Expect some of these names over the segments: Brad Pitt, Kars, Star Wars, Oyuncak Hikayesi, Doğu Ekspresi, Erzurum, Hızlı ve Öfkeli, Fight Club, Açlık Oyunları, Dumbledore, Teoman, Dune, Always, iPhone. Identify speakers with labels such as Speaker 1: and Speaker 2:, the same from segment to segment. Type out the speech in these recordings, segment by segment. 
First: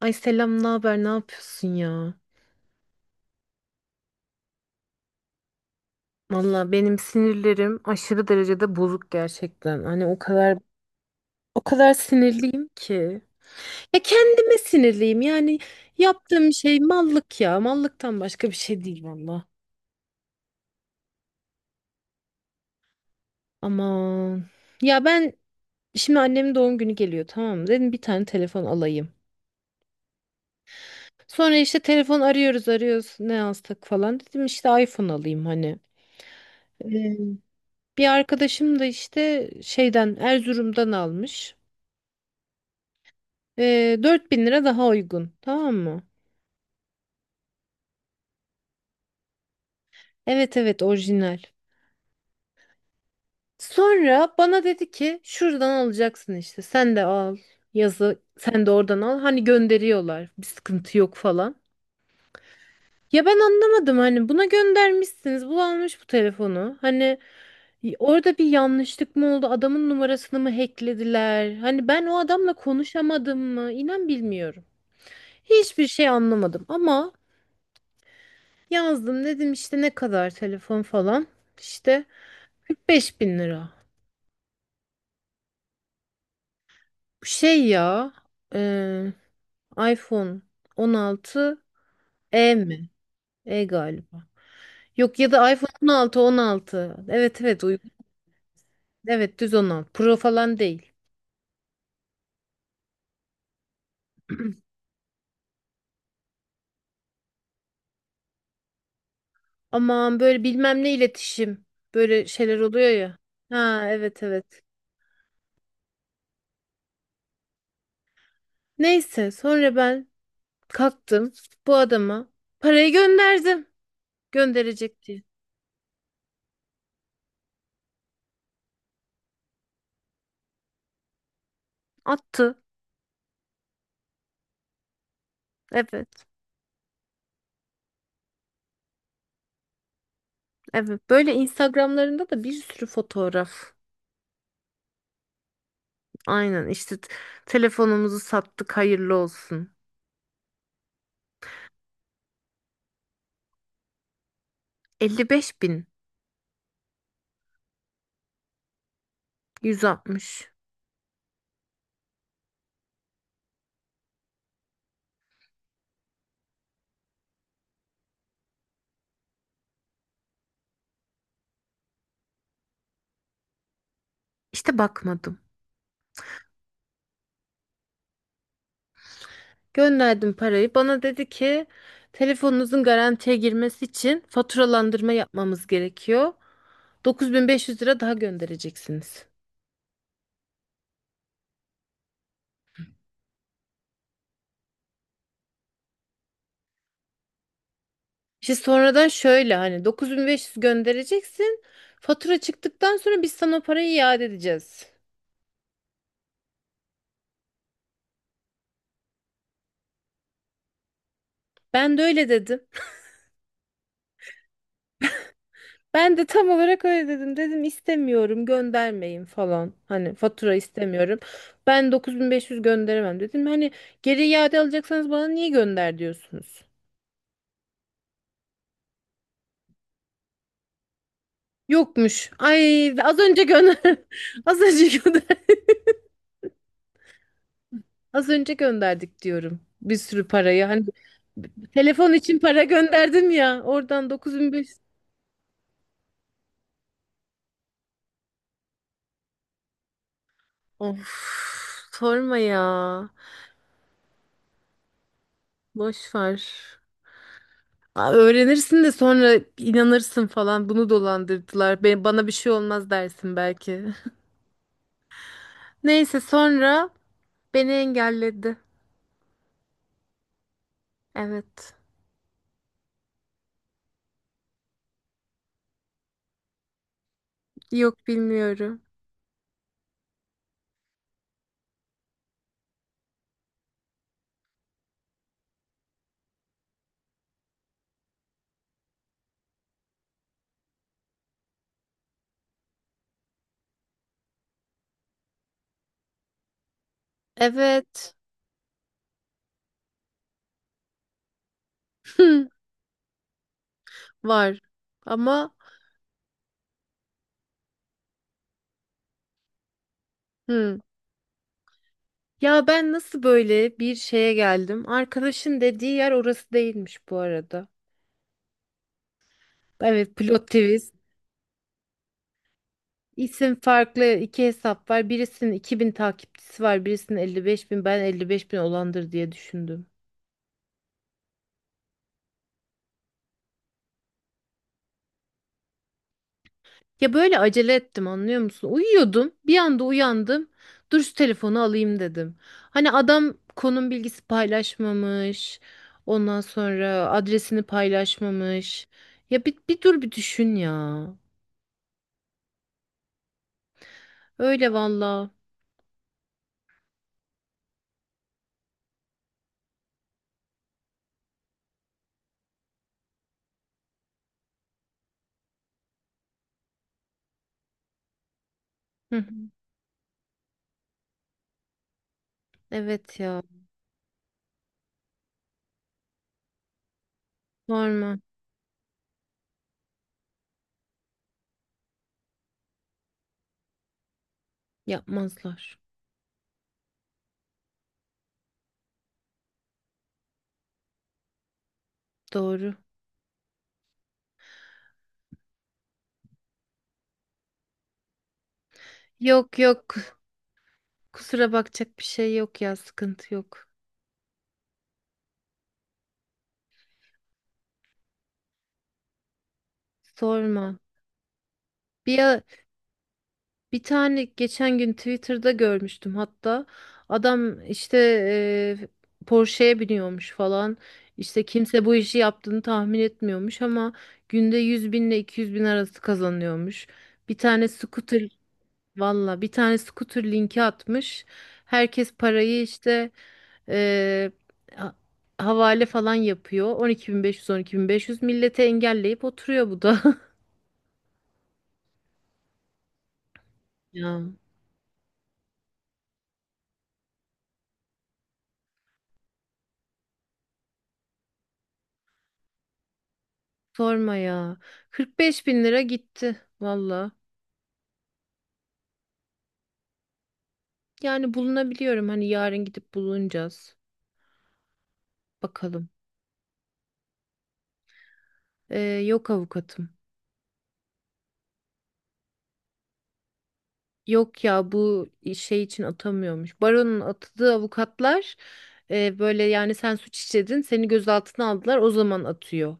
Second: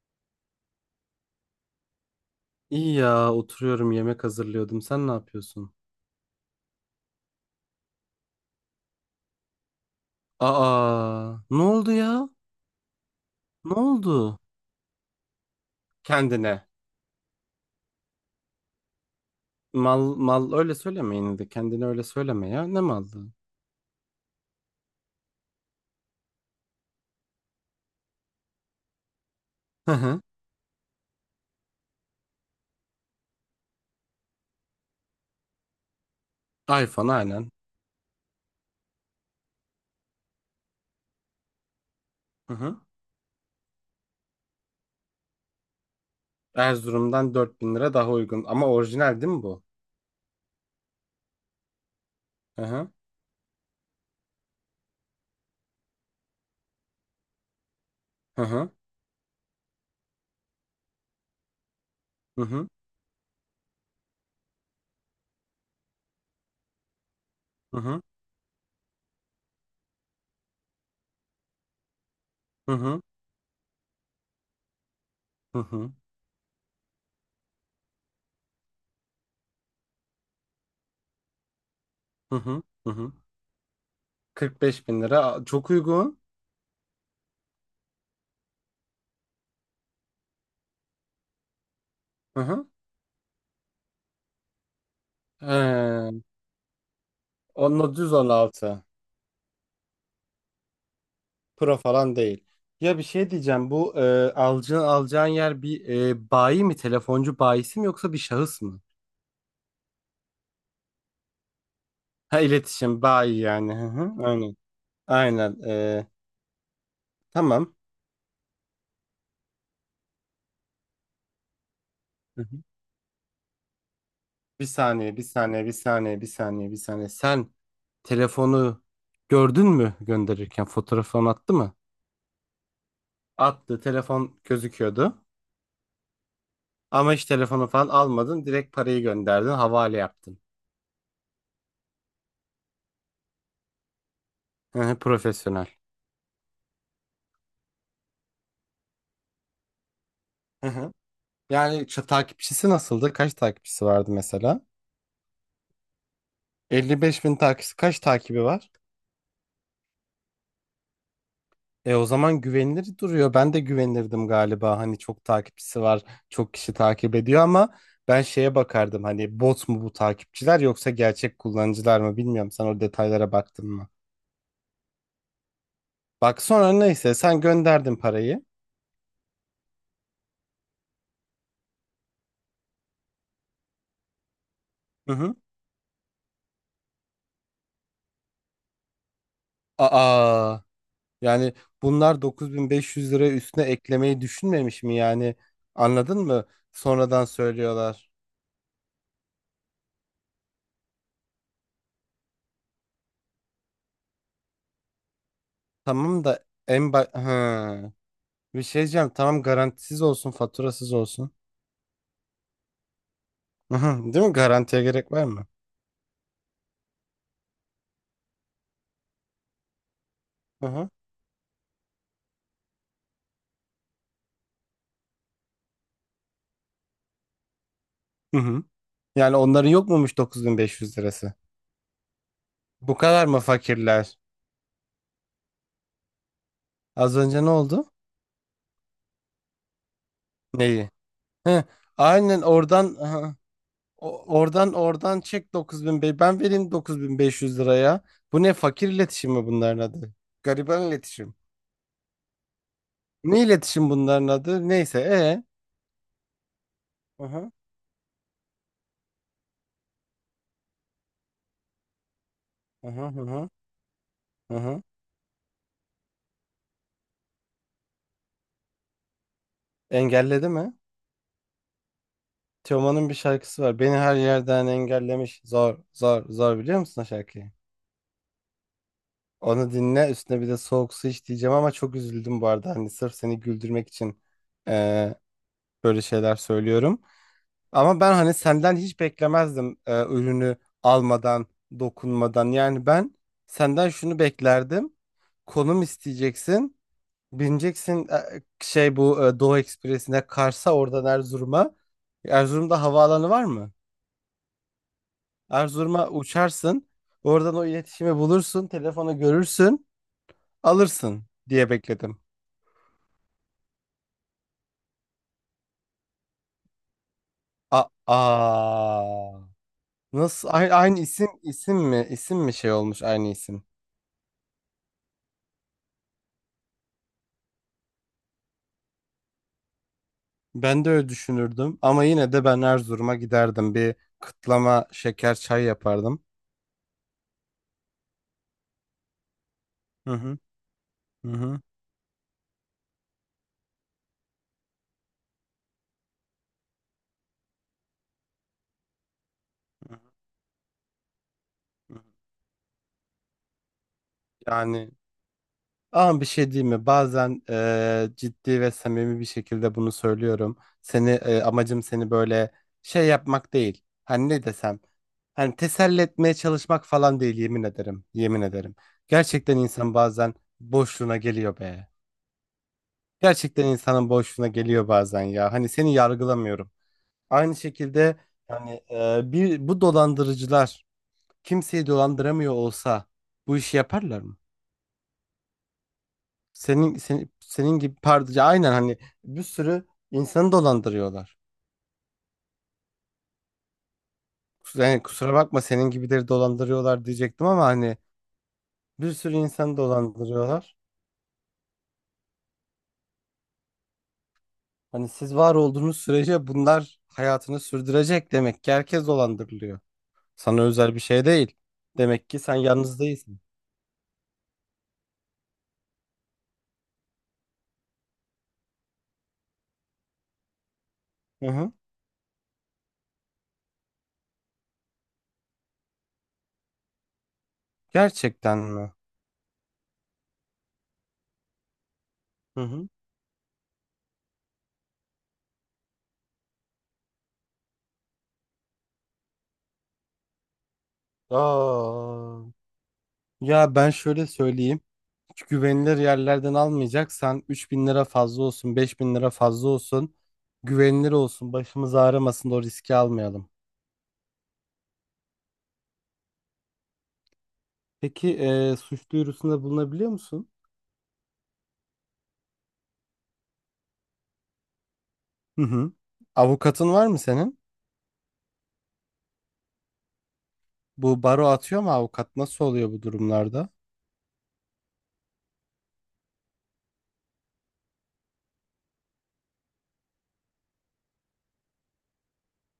Speaker 1: Ay selam, ne haber? Ne yapıyorsun ya?
Speaker 2: İyi ya oturuyorum yemek hazırlıyordum. Sen ne yapıyorsun?
Speaker 1: Valla benim sinirlerim aşırı derecede bozuk gerçekten. Hani o kadar
Speaker 2: Aa,
Speaker 1: o
Speaker 2: ne oldu
Speaker 1: kadar
Speaker 2: ya?
Speaker 1: sinirliyim ki.
Speaker 2: Ne
Speaker 1: Ya
Speaker 2: oldu?
Speaker 1: kendime sinirliyim. Yani yaptığım
Speaker 2: Kendine.
Speaker 1: şey mallık ya. Mallıktan başka bir şey değil valla.
Speaker 2: Mal mal öyle söyleme yine de kendine öyle söyleme ya. Ne malı?
Speaker 1: Aman. Ya ben şimdi annemin doğum günü geliyor tamam mı? Dedim bir tane telefon alayım.
Speaker 2: Hı hı.
Speaker 1: Sonra işte telefon arıyoruz arıyoruz ne alsak falan. Dedim işte iPhone alayım hani.
Speaker 2: iPhone
Speaker 1: Ee,
Speaker 2: aynen.
Speaker 1: Bir arkadaşım da işte şeyden Erzurum'dan almış.
Speaker 2: Hı hı.
Speaker 1: 4.000 lira daha uygun. Tamam mı?
Speaker 2: Erzurum'dan 4.000 lira daha uygun ama orijinal değil mi bu?
Speaker 1: Evet evet orijinal.
Speaker 2: Hı hı.
Speaker 1: Sonra bana dedi ki şuradan alacaksın işte. Sen de al yazı.
Speaker 2: Hı
Speaker 1: Sen de
Speaker 2: hı.
Speaker 1: oradan al. Hani gönderiyorlar. Bir sıkıntı yok falan.
Speaker 2: Hı hı.
Speaker 1: Ya ben anlamadım hani buna göndermişsiniz. Bu almış bu telefonu. Hani
Speaker 2: Hı hı.
Speaker 1: orada bir yanlışlık mı oldu? Adamın numarasını mı hacklediler? Hani ben o adamla
Speaker 2: Hı hı.
Speaker 1: konuşamadım mı? İnan bilmiyorum.
Speaker 2: Hı
Speaker 1: Hiçbir
Speaker 2: hı.
Speaker 1: şey anlamadım ama yazdım dedim işte ne kadar telefon falan. İşte
Speaker 2: Hı hı. Hı hı.
Speaker 1: 45 bin lira.
Speaker 2: 45 bin lira. Aa, çok uygun.
Speaker 1: Şey ya e, iPhone 16.
Speaker 2: Hı
Speaker 1: E
Speaker 2: hı.
Speaker 1: mi? E galiba. Yok ya da iPhone
Speaker 2: Ee,
Speaker 1: 16. Evet evet uygun.
Speaker 2: Onunla düz 16.
Speaker 1: Evet düz 16. Pro falan değil.
Speaker 2: Pro falan değil. Ya bir şey diyeceğim. Bu alacağın yer bir bayi mi? Telefoncu bayisi mi yoksa bir şahıs mı?
Speaker 1: Aman böyle bilmem ne iletişim. Böyle
Speaker 2: Ha
Speaker 1: şeyler oluyor
Speaker 2: iletişim
Speaker 1: ya.
Speaker 2: bayi yani.
Speaker 1: Ha
Speaker 2: Hı hı,
Speaker 1: evet
Speaker 2: aynen.
Speaker 1: evet.
Speaker 2: Aynen. Tamam.
Speaker 1: Neyse sonra ben kalktım bu adama
Speaker 2: Hı hı.
Speaker 1: parayı gönderdim.
Speaker 2: Bir
Speaker 1: Gönderecek
Speaker 2: saniye,
Speaker 1: diye.
Speaker 2: bir saniye, bir saniye, bir saniye, bir saniye. Sen telefonu gördün mü gönderirken? Fotoğrafını attı mı?
Speaker 1: Attı.
Speaker 2: Attı. Telefon gözüküyordu.
Speaker 1: Evet
Speaker 2: Ama hiç telefonu falan almadın. Direkt parayı gönderdin. Havale yaptın.
Speaker 1: evet. Böyle Instagramlarında da bir sürü fotoğraf.
Speaker 2: Hı hı, profesyonel.
Speaker 1: Aynen işte telefonumuzu sattık hayırlı olsun.
Speaker 2: Yani takipçisi nasıldı? Kaç takipçisi vardı mesela?
Speaker 1: 55 bin
Speaker 2: 55 bin takipçisi kaç takibi var?
Speaker 1: 160.
Speaker 2: E o zaman güvenilir duruyor. Ben de güvenirdim galiba. Hani çok takipçisi var, çok kişi takip ediyor ama ben şeye bakardım. Hani bot mu bu takipçiler yoksa gerçek kullanıcılar mı bilmiyorum. Sen o detaylara baktın mı?
Speaker 1: İşte bakmadım.
Speaker 2: Bak sonra neyse sen gönderdin parayı.
Speaker 1: Gönderdim parayı. Bana dedi ki telefonunuzun garantiye girmesi için faturalandırma
Speaker 2: Hı hı.
Speaker 1: yapmamız gerekiyor. 9.500 lira daha göndereceksiniz.
Speaker 2: Aa, yani bunlar 9.500 lira üstüne eklemeyi düşünmemiş mi yani? Anladın mı? Sonradan söylüyorlar.
Speaker 1: İşte sonradan şöyle hani 9.500 göndereceksin. Fatura çıktıktan sonra biz sana o parayı iade edeceğiz.
Speaker 2: Tamam da en ba ha. Bir şey diyeceğim. Tamam garantisiz olsun, faturasız olsun.
Speaker 1: Ben de öyle dedim.
Speaker 2: Hı hı, değil mi? Garantiye gerek var mı?
Speaker 1: Ben de tam olarak öyle dedim. Dedim istemiyorum göndermeyin falan. Hani fatura
Speaker 2: Hı hı.
Speaker 1: istemiyorum. Ben 9.500 gönderemem dedim. Hani geri iade alacaksanız bana niye gönder diyorsunuz?
Speaker 2: Hı hı. Yani onların yok muymuş 9.500 lirası?
Speaker 1: Yokmuş. Ay
Speaker 2: Bu
Speaker 1: az
Speaker 2: kadar mı
Speaker 1: önce gönder.
Speaker 2: fakirler?
Speaker 1: Az önce gönder.
Speaker 2: Az önce ne oldu?
Speaker 1: Az önce gönderdik diyorum. Bir sürü parayı. Hani
Speaker 2: Neyi? Hı.
Speaker 1: telefon için
Speaker 2: Aynen
Speaker 1: para
Speaker 2: oradan
Speaker 1: gönderdim
Speaker 2: hı.
Speaker 1: ya. Oradan
Speaker 2: Oradan
Speaker 1: 9.500.
Speaker 2: oradan çek 9.000 ben vereyim 9.500 liraya. Bu ne fakir iletişim mi bunların adı? Gariban
Speaker 1: Of
Speaker 2: iletişim.
Speaker 1: sorma ya.
Speaker 2: Ne iletişim bunların adı? Neyse.
Speaker 1: Boş ver.
Speaker 2: Hı hı.
Speaker 1: Aa, öğrenirsin de sonra inanırsın falan bunu dolandırdılar. Bana bir şey
Speaker 2: Hı
Speaker 1: olmaz
Speaker 2: hı hı
Speaker 1: dersin
Speaker 2: hı.
Speaker 1: belki.
Speaker 2: Hı hı.
Speaker 1: Neyse sonra beni engelledi.
Speaker 2: Engelledi mi?
Speaker 1: Evet.
Speaker 2: Teoman'ın bir şarkısı var. Beni her yerden engellemiş. Zor, zor, zor biliyor musun o şarkıyı?
Speaker 1: Yok bilmiyorum.
Speaker 2: Onu dinle üstüne bir de soğuk su iç diyeceğim ama çok üzüldüm bu arada. Hani sırf seni güldürmek için eee, böyle şeyler söylüyorum. Ama ben hani senden hiç beklemezdim ürünü almadan, dokunmadan. Yani ben senden şunu beklerdim. Konum isteyeceksin. Bineceksin
Speaker 1: Evet.
Speaker 2: şey bu Doğu Ekspresi'ne Kars'a oradan Erzurum'a. Erzurum'da havaalanı var mı?
Speaker 1: Var. Ama
Speaker 2: Erzurum'a uçarsın. Oradan o iletişimi bulursun. Telefonu görürsün.
Speaker 1: hı.
Speaker 2: Alırsın diye bekledim.
Speaker 1: Ya ben nasıl böyle bir şeye geldim? Arkadaşın dediği yer orası değilmiş bu arada.
Speaker 2: A Aa,
Speaker 1: Evet plot
Speaker 2: nasıl aynı,
Speaker 1: twist.
Speaker 2: aynı isim isim mi isim mi şey olmuş aynı
Speaker 1: İsim
Speaker 2: isim.
Speaker 1: farklı iki hesap var. Birisinin 2.000 takipçisi var. Birisinin 55 bin. Ben 55 bin olandır diye düşündüm.
Speaker 2: Ben de öyle düşünürdüm ama yine de ben Erzurum'a giderdim. Bir kıtlama şeker çay yapardım.
Speaker 1: Ya böyle acele ettim anlıyor musun? Uyuyordum. Bir anda
Speaker 2: Hı hı.
Speaker 1: uyandım. Dur şu
Speaker 2: Hı hı.
Speaker 1: telefonu alayım dedim. Hani adam konum bilgisi paylaşmamış. Ondan sonra adresini paylaşmamış. Ya bir dur bir düşün ya. Öyle
Speaker 2: Yani
Speaker 1: valla.
Speaker 2: ama bir şey diyeyim mi? Bazen ciddi ve samimi bir şekilde bunu söylüyorum. Seni amacım seni böyle şey yapmak değil. Hani ne desem. Hani teselli etmeye çalışmak falan değil yemin ederim. Yemin ederim.
Speaker 1: Hı hı.
Speaker 2: Gerçekten insan bazen boşluğuna geliyor be.
Speaker 1: Evet ya.
Speaker 2: Gerçekten insanın boşluğuna geliyor bazen ya. Hani seni yargılamıyorum. Aynı şekilde
Speaker 1: Sorma.
Speaker 2: hani bu dolandırıcılar kimseyi dolandıramıyor olsa bu işi yaparlar mı?
Speaker 1: Yapmazlar.
Speaker 2: Senin gibi pardon aynen hani bir sürü insanı dolandırıyorlar.
Speaker 1: Doğru.
Speaker 2: Yani kusura bakma senin gibileri dolandırıyorlar diyecektim ama hani bir sürü
Speaker 1: Yok
Speaker 2: insanı
Speaker 1: yok.
Speaker 2: dolandırıyorlar.
Speaker 1: Kusura bakacak bir şey yok ya. Sıkıntı yok.
Speaker 2: Hani siz var olduğunuz sürece bunlar hayatını sürdürecek demek ki herkes dolandırılıyor. Sana
Speaker 1: Sorma.
Speaker 2: özel bir şey değil. Demek ki
Speaker 1: Bir,
Speaker 2: sen yalnız değilsin.
Speaker 1: Bir tane geçen gün Twitter'da görmüştüm hatta. Adam işte Porsche'ye biniyormuş falan. İşte
Speaker 2: Hı hı.
Speaker 1: kimse bu işi yaptığını tahmin etmiyormuş ama günde 100 bin ile 200 bin arası kazanıyormuş. Bir tane scooter
Speaker 2: Gerçekten mi?
Speaker 1: Valla bir tane scooter linki atmış. Herkes
Speaker 2: Hı
Speaker 1: parayı
Speaker 2: hı.
Speaker 1: işte e, ha- havale falan yapıyor. 12.500 millete engelleyip oturuyor bu da.
Speaker 2: Aa. Ya ben
Speaker 1: Ya.
Speaker 2: şöyle söyleyeyim. Hiç güvenilir yerlerden almayacaksan 3.000 lira fazla olsun, 5.000 lira fazla olsun. Güvenilir olsun, başımız ağrımasın da o riski almayalım.
Speaker 1: Sorma ya. 45 bin lira gitti valla.
Speaker 2: Peki suç duyurusunda bulunabiliyor musun?
Speaker 1: Yani bulunabiliyorum hani yarın gidip bulunacağız.
Speaker 2: Hı
Speaker 1: Bakalım.
Speaker 2: hı. Avukatın var mı senin?
Speaker 1: Yok avukatım.
Speaker 2: Bu baro atıyor mu avukat? Nasıl oluyor bu durumlarda?
Speaker 1: Yok ya bu şey için atamıyormuş. Baron'un atadığı avukatlar böyle yani sen suç işledin seni gözaltına aldılar o zaman atıyor.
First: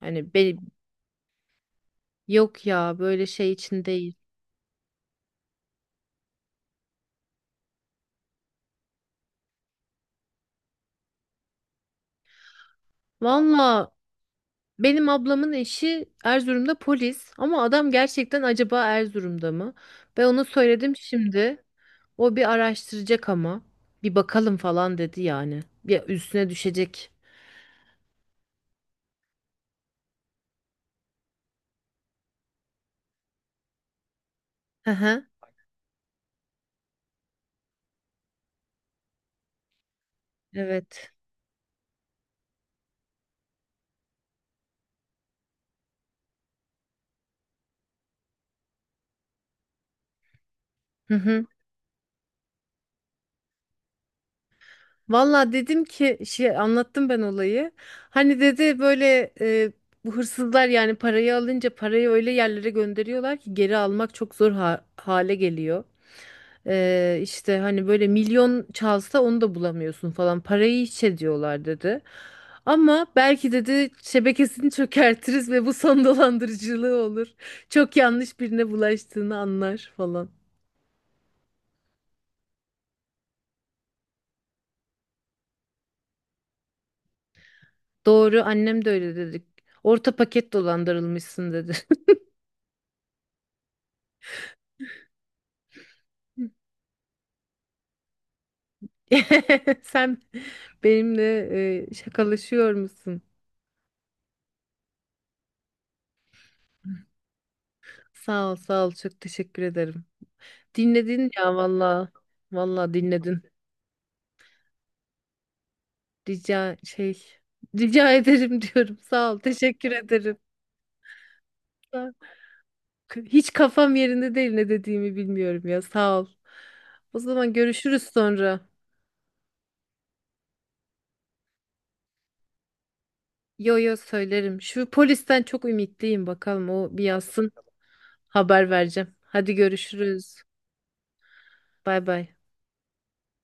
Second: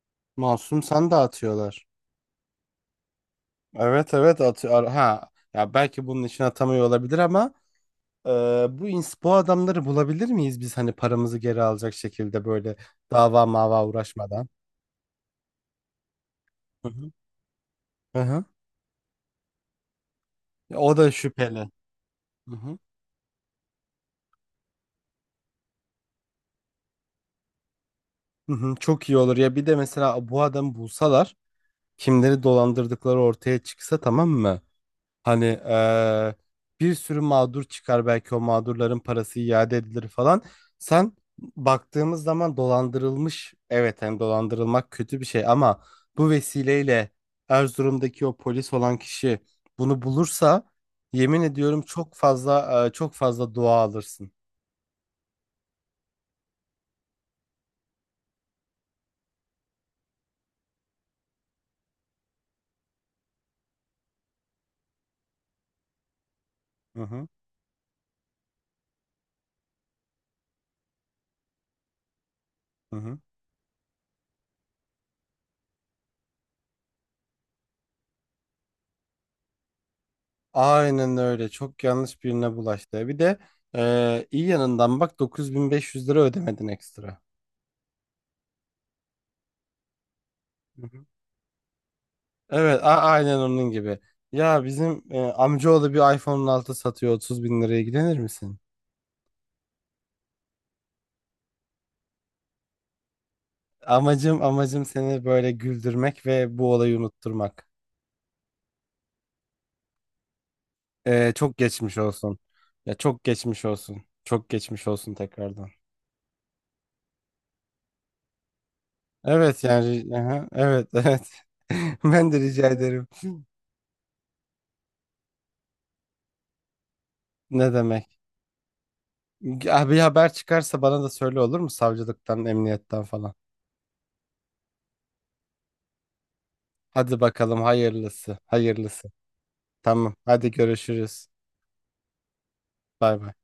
Speaker 1: Hani be-
Speaker 2: Masum sen de atıyorlar.
Speaker 1: Yok ya böyle şey için değil.
Speaker 2: Evet evet atıyor. Ha ya belki bunun için atamıyor olabilir ama e, bu adamları bulabilir miyiz biz hani paramızı geri alacak şekilde böyle dava mava
Speaker 1: Valla
Speaker 2: uğraşmadan?
Speaker 1: benim ablamın eşi Erzurum'da
Speaker 2: Hı hı.
Speaker 1: polis ama adam
Speaker 2: Hı
Speaker 1: gerçekten
Speaker 2: hı.
Speaker 1: acaba Erzurum'da mı? Ben ona
Speaker 2: Ya
Speaker 1: söyledim
Speaker 2: o da
Speaker 1: şimdi.
Speaker 2: şüpheli.
Speaker 1: O bir
Speaker 2: Hı hı.
Speaker 1: araştıracak ama. Bir bakalım falan dedi yani. Bir üstüne düşecek.
Speaker 2: Hı hı. Çok iyi olur ya bir de mesela bu adamı bulsalar kimleri dolandırdıkları ortaya çıksa tamam mı?
Speaker 1: Hı hı.
Speaker 2: Hani bir sürü mağdur çıkar belki o mağdurların parası iade edilir falan.
Speaker 1: Evet.
Speaker 2: Sen baktığımız zaman dolandırılmış evet hem dolandırılmak kötü bir şey ama bu vesileyle Erzurum'daki o polis olan kişi bunu bulursa
Speaker 1: Hı
Speaker 2: yemin
Speaker 1: hı.
Speaker 2: ediyorum çok fazla çok fazla dua alırsın.
Speaker 1: Valla dedim ki şey anlattım ben olayı. Hani dedi böyle bu hırsızlar yani parayı alınca parayı öyle yerlere gönderiyorlar ki geri almak çok zor hale geliyor.
Speaker 2: Hı hı,
Speaker 1: İşte hani böyle milyon çalsa onu da bulamıyorsun falan. Parayı hiç ediyorlar dedi.
Speaker 2: hı
Speaker 1: Ama
Speaker 2: hı.
Speaker 1: belki dedi şebekesini çökertiriz ve bu son dolandırıcılığı olur. Çok yanlış birine bulaştığını anlar falan.
Speaker 2: Aynen öyle çok yanlış birine bulaştı. Bir de iyi yanından bak 9.500 lira ödemedin ekstra.
Speaker 1: Doğru annem de öyle dedi. Orta paket
Speaker 2: Hı hı.
Speaker 1: dolandırılmışsın dedi.
Speaker 2: Evet, aynen onun gibi. Ya bizim amcaoğlu bir iPhone'un 6 satıyor 30 bin liraya ilgilenir misin?
Speaker 1: Sen benimle şakalaşıyor musun?
Speaker 2: Amacım seni böyle güldürmek ve bu olayı unutturmak.
Speaker 1: Sağ ol, sağ ol. Çok teşekkür ederim. Dinledin
Speaker 2: E,
Speaker 1: ya
Speaker 2: çok geçmiş
Speaker 1: valla.
Speaker 2: olsun.
Speaker 1: Valla
Speaker 2: Ya çok
Speaker 1: dinledin.
Speaker 2: geçmiş olsun. Çok geçmiş olsun tekrardan.
Speaker 1: Rica şey Rica ederim diyorum. Sağ ol.
Speaker 2: Evet
Speaker 1: Teşekkür
Speaker 2: yani
Speaker 1: ederim.
Speaker 2: aha, evet evet.
Speaker 1: Sağ ol.
Speaker 2: Ben de rica ederim.
Speaker 1: Hiç kafam yerinde değil ne dediğimi bilmiyorum ya. Sağ ol. O zaman
Speaker 2: Ne
Speaker 1: görüşürüz
Speaker 2: demek?
Speaker 1: sonra.
Speaker 2: Ya bir haber çıkarsa bana da söyle olur mu? Savcılıktan, emniyetten falan.
Speaker 1: Yo yo söylerim. Şu polisten çok ümitliyim bakalım o bir
Speaker 2: Hadi
Speaker 1: yazsın.
Speaker 2: bakalım hayırlısı,
Speaker 1: Haber
Speaker 2: hayırlısı.
Speaker 1: vereceğim. Hadi
Speaker 2: Tamam.
Speaker 1: görüşürüz.
Speaker 2: Hadi görüşürüz.
Speaker 1: Bay bay.
Speaker 2: Bay bay.